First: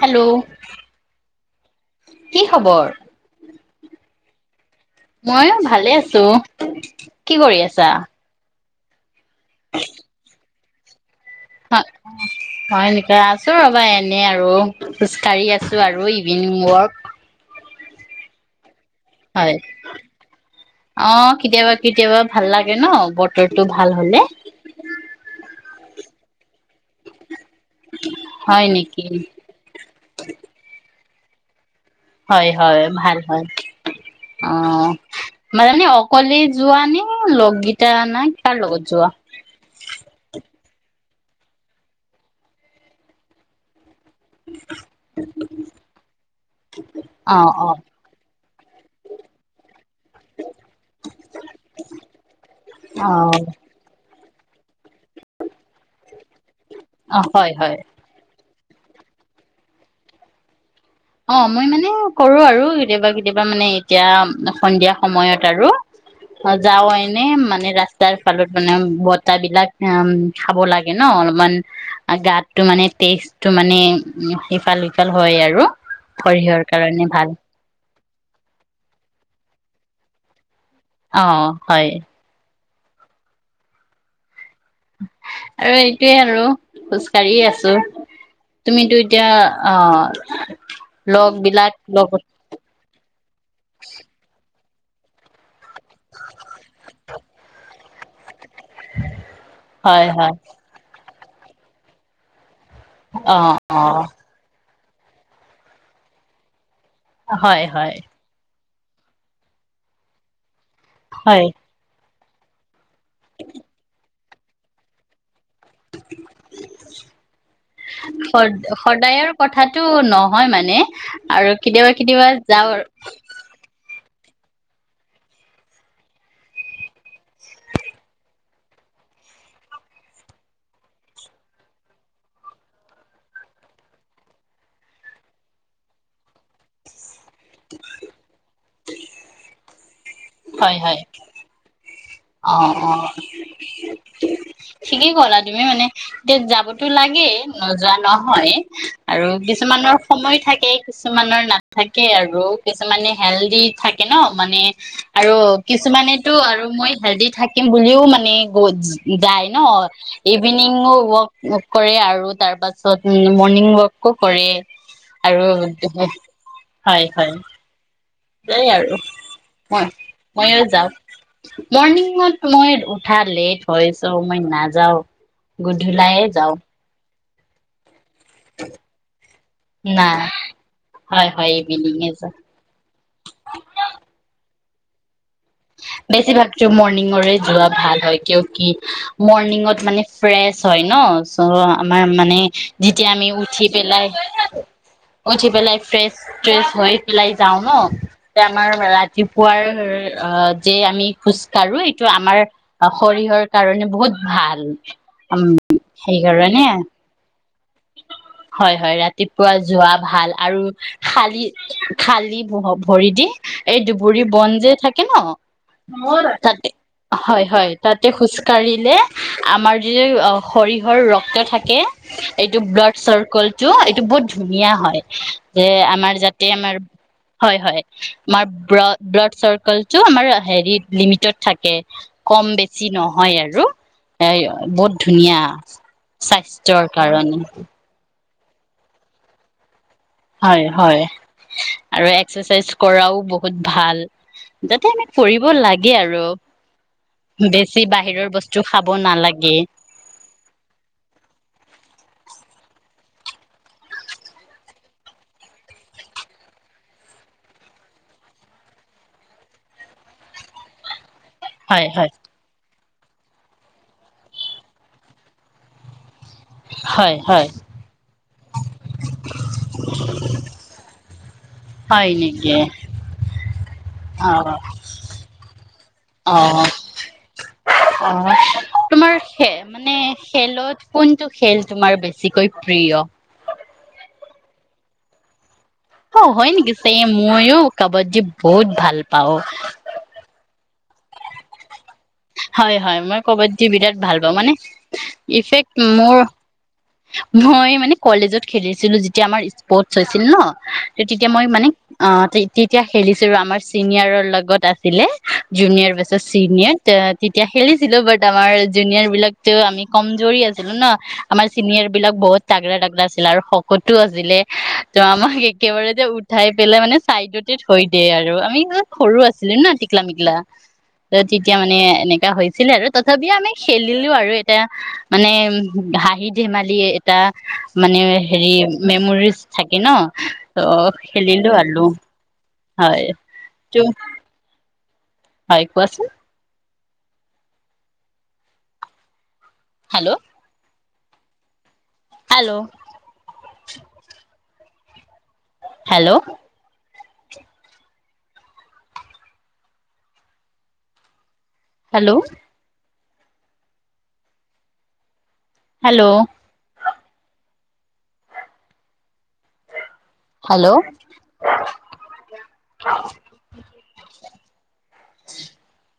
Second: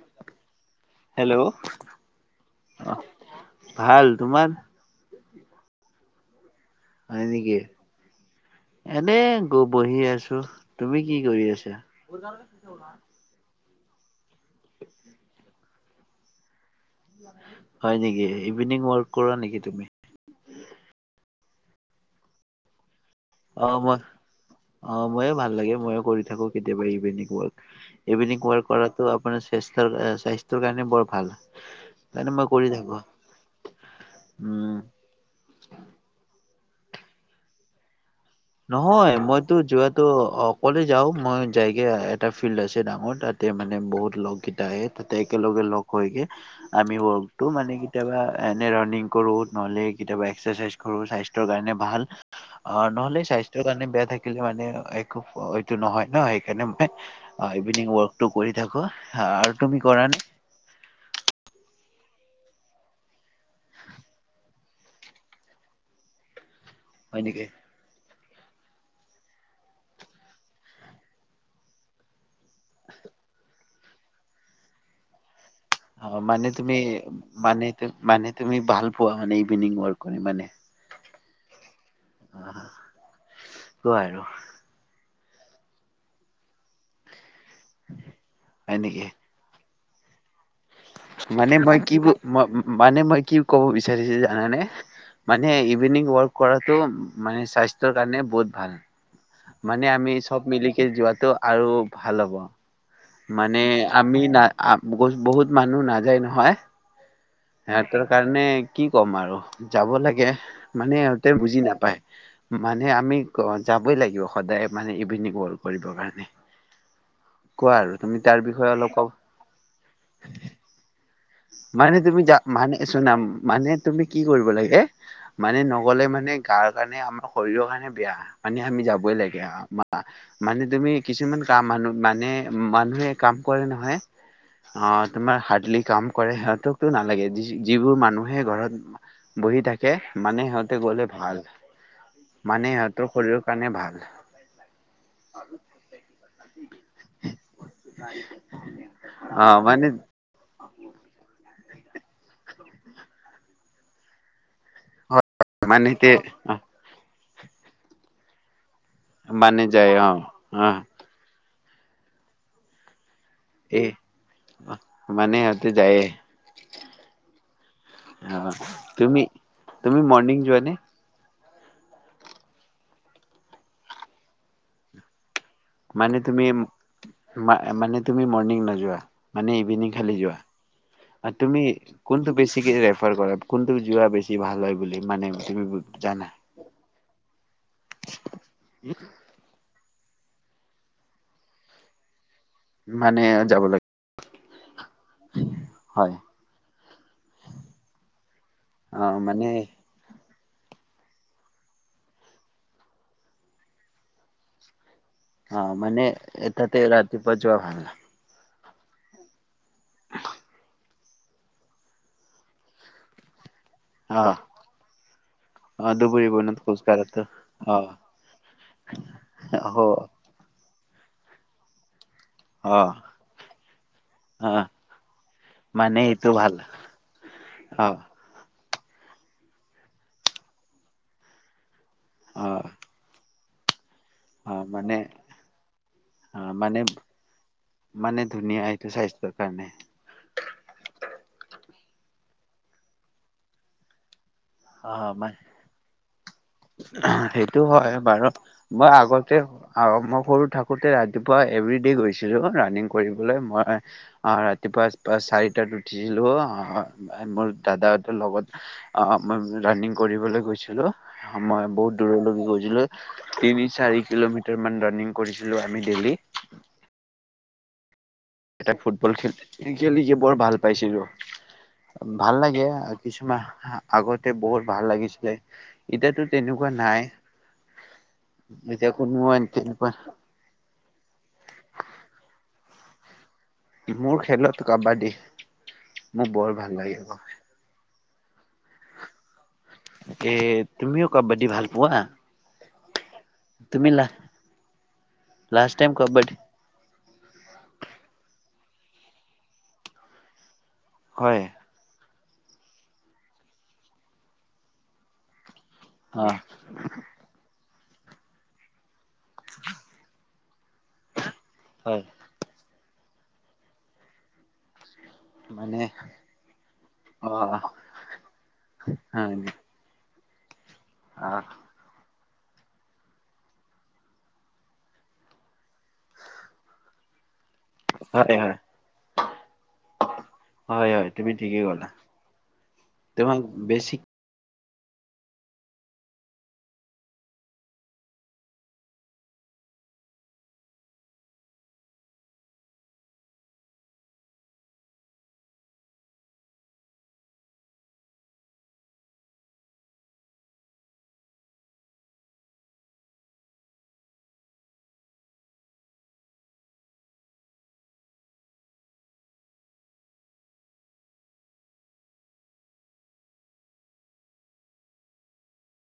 Hello. Hello অ কি খবৰ ভাল তোমাৰ ময়ো ভালে আছো। ত'। হয় কি নেকি কৰি আছা। এনে গ বহি আছো তুমি। কি কৰি আছা হ হয় নেকি আছো ৰবা এ। এনে আৰু খোজ কাঢ়ি আছো। আৰু ইভিনিং ৱৰ্ক। হয় নেকি ইভিনিং ৱৰ্ক। কৰা হয়, নেকি তুমি অহ। কেতিয়াবা কেতিয়াবা ভাল লাগে ন। বতৰটো অহ ভাল মই হলে অহ মইও ভাল লাগে। মইও কৰি থাকো কেতিয়াবা ইভিনিং ৱৰ্ক। ইভিনিং হয় ৱাৰ্ক নেকি কৰাটো আপোনাৰ স্বেস্থ স্বাস্থ্যৰ কাৰণে বৰ। ভাল। সেইকাৰণে মই হয় কৰি হয় থাকো ভাল হয়, উম অহ মানে অকলে যোৱা নে লগগিতা নাই নহয় মইতো যোৱাটো অ কলে যাওঁ মই যায়গে এটা ফিল্ড আছে ডাঙৰ তাতে মানে বহুত লগকিতা আহে তাতে একে লগে লগ হৈগে। আমি অ ৱাৰ্কটো অ মানে কেতিয়াবা এনে ৰানিং কৰো নহ'লে কেতিয়াবা এক্সাৰচাইজ কৰো স্বাস্থ্যৰ কাৰণে ভাল অ নহলে- স্বাস্থ্যৰ কাৰণে বেয়া থাক কিছুমানে মানে অহ এক ফ এক নহয় ন সেইকাৰণে অ মই হয় হয় ইভিনিং ৱাৰ্কটো কৰি থাকো। আৰু তুমি কৰা নে? অ মই মানে কৰো আৰু কেতিয়াবা কেতিয়াবা মানে এতিয়া সন্ধিয়া সময়ত আৰু আৰু যাও হয় এনে নেকি? মানে ৰাস্ত স্তাৰ ফালত মানে বতাহ বিলাক অম খাব লাগে ন অলপমান গাত সেইটো মানে টেষ্টটো মানে উ সেইফাল সিফাল হয় আৰু অ মানে সৰিয়হৰ তুমি কাৰণে ভাল মানে তু মানে তুমি ভাল পোৱা মানে ইভিনিং ৱাৰ্ক কৰি মানে অ হয় অহ, কোৱা আৰু আৰু এইটোৱে আৰু খোজ কাঢ়িয়ে আছ ছো হয় নেকি? তুমিতো এতিয়া অহ মানে মই কি ব ম মানে মই কি ক'ব বিচাৰিছো জানানে? মানে ইভিনিং ৱৰ্ক কৰাটো মানে স্বাস্থ্যৰ কাৰণে বহুত ভাল মানে হয় আমি হয় চব মিলিকে যোৱাত টো আৰু ভাল হ'ব অ মানে অ আমি না- আ বহুত বহুত মানুহ নাযায় নহয় হয় হয় সিহঁতৰ কাৰণে কি ক'ম আৰু যাব লাগে মানে সিহঁতে হয় বুজি নাপায় মানে আমি যাবই লাগিব সদায় মানে ইভিনিং ৱৰ্ক কৰিবৰ কাৰণে কোৱা আৰু তুমি স তাৰ বিষয়ে অলপ ক'ব সদায় আৰু কথাটো নহয় মানে আৰু কেতিয়াবা মানে তুমি কেতিয়াবা যা যাওঁ মানে চুনাম মানে তু- তুমি কি কৰিব লাগে মানে নগলে মানে গাৰ কাৰণে আমাৰ শৰীৰৰ কাৰণে বেয়া মানে আমি যাবই লাগে মানে তুমি কিছুমান কাম মানুহ মানে মানুহে কাম কৰে নহয় অ তোমাৰ হাৰ্ডলি কাম কৰে সিহঁতো- লাগে, যি যিবোৰ মানুহে ঘৰত বহি থাকে মানে হয় সিহঁতে হয় গ'লে ভাল। অ মানে অ, সিহঁতৰ শৰীৰৰ কাৰণে ভাল ঠিকেই কলা তুমি মানে, এতিয়া যাবতো লাগেই, নোযোৱা নহয় আৰু অ মানে কিছুমানৰ সময় থাকে কিছুমানৰ নাথ থাকে আৰু, কিছুমানে হেলডি থাকে ন? মানে হয় আৰু মানে তে কিছুমানেতো আৰু মই হেল্ডি থাকিম বুলিও মানে গ'জ যায় ন? মানে অ অ ইভিনিং ৱক কৰে আৰু তাৰ পাছত উ মৰ্ণিং এই ৱাকো কৰে, মানে আৰু সিহঁতে যায়ে হয় হয়। যায় অ', আৰু তুমি- মই তুমি মৰ্নিং ময়ো যোৱা নে? যাওঁ মৰ্ণিঙত মই উঠা লেট হৈছোঁ, মই নাযাওঁ। গধূলায়ে যাওঁ। মা মানে তুমি মৰ্ণিং নোযোৱা, মানে ইভিনিং না খালী হয় যোৱা। হয় তুমি ইভিনিঙে যা কোনটো বেছিকৈ ৰেফাৰ কৰা, কোনটো যোৱা বেছি ভাল হয়? দিব মানে তুমি জানা বেছিভাগতো মৰ্ণিঙৰে যোৱা ভাল হয়, কিয় কি, মৰ্ণিঙত মানে ফ্ৰেচ হয় ন? চ' আমাৰ মানে যেতিয়া মানে আমি যাব উঠি লাগে পেলাই উঠি পেলাই হয় ফ্ৰেছ ফ্ৰেছ হৈ পেলাই যাওঁ ন? আমাৰ অ মানে ৰাতিপুৱাৰ অ' যে আমি খোজ কাঢ়ো, এইটো আমাৰ শৰীহৰ কাৰণে বহুত ভাল। উম অ মানে সেইকাৰণে এটাতে ৰাতিপুৱা যোৱা ভাল। হয়- হয়, ৰাতিপ পুৱা যোৱা ভাল আৰু খালি, খালি ভ-ভৰি দি। এই অ দুবৰি বন যে থাক অ দুবুৰী [unintelligible] বনত তাতে, খোজ কঢ়াটো অ হয়-হয়, তাতে খোজকাঢ়িলে, আমাৰ অ যে শৰী হ‌ ৰক্ত থাকে। এইটো অ ব্লাড চাৰ্কলটো, এইটো বহুত অ ধুনীয়া হয়, যে মানে আমাৰ এইটো যাতে ভাল আমাৰ হয় হয় অ আমাৰ ব্লা ব্লাড চাৰ্কল য আমাৰ হেৰিত, লিমিটত থাকে। কম অ বেছি নহয় আৰু। [unintelligible] এ অ বহুত মানে ধুনীয়া, অ মানে স্বাস্থ্যৰ কাৰণে। মানে ধুনীয়া এইটো স্বাস্থ্যৰ কাৰণে। হয়, হয় আৰু এক্সেচাইজ কৰাও বহুত ভাল। যাতে অ আমি মানে কৰিব লাগে আৰু। সেইটো বেছি হয়, বাহিৰৰ বাৰু বস্তু খাব মই আগতে নালাগে আ মই সৰু থাকোতে ৰাতিপুৱা এভৰি ডে গৈছিলো ৰানিং কৰিবলৈ মই অ', ৰাতিপুৱা চাৰিটাত উঠিছিলোঁ অ', মোৰ দাদাহঁতৰ লগত অ', মই ৰাণিং কৰিবলৈ গৈছিলোঁ। মই হয় বহুত হয় দূৰলৈ গৈছিলো। তিনি, চাৰি কিলোমিটাৰ মান ৰানিং কৰিছিলো আমি ডেইলি হয়, হয়। এটা ফুটবল খেল খেলিক বৰ ভাল পাইছিলো। হয় ভাল নেকি লাগে কিছুমান আগতে অ বহুত ভাল লাগিছিলে, এতিয়াতো অ তেনেকুৱা নাই। অ এতিয়া তোমাৰ কোনো খে তেনেকুৱা মানে খেলত কোনটো খেল তোমাৰ বেছিকৈ প্ৰিয়। মোৰ খেলত কাবাডী। মোৰ অ', বৰ হয় ভাল নেকি? লাগে। চেইম ময়ো কাবাডি ডী বহুত ভাল পাওঁ। তাকে তুমিও কাবাডী ভাল পোৱা? হয়, হয়, মই কাবাডী তুমি বিৰাট লা ভাল পাওঁ মানে ইফেক্ট লাষ্ট টাইম মোৰ কাবাডী মই মানে কলেজত খেলিছিলো যেতিয়া আমাৰ ইস্পৰ্টচ হৈছিল ন। তেতিয়া হয় মই মানে অ', তেতিয়া খেলিছিলো আমাৰ চিনিয়ৰৰ লগত আছিলে। জুনিয়াৰ বছত অ চিনিয়ৰ ত তেতিয়া খেলিছিলো বাট আমাৰ জুনিয়ৰ বিলাকতো আমি কমজৰি আছিলো ন। চিনিয়ৰ হয় বিলাক বহতাগৰাগৰা আছিল আৰু শকতো আছিলে। ত আমাক মানে একেবাৰে যে উঠাই পেলাই মানে অ চাইডতে থৈ দিয় আৰু আমি সৰু হয় আছিলো ন ঠিকলামিক লা ত অ তেতিয়া মানে এনেকে হৈছিলে আৰু তথাপিও আমি খেলিলো আৰু এটা মানে উ হাঁহিত ধেমালি, এটা মানে হয় হেৰি হয় মেমৰিজ থাকে ন ত হয় হয় তুমি খেলিলো ঠিকেই আৰু ক'লা হয়। তোমাক টো বেছি হয় একোৱাচ-? Hello hello hello hello hello hello [unintelligible]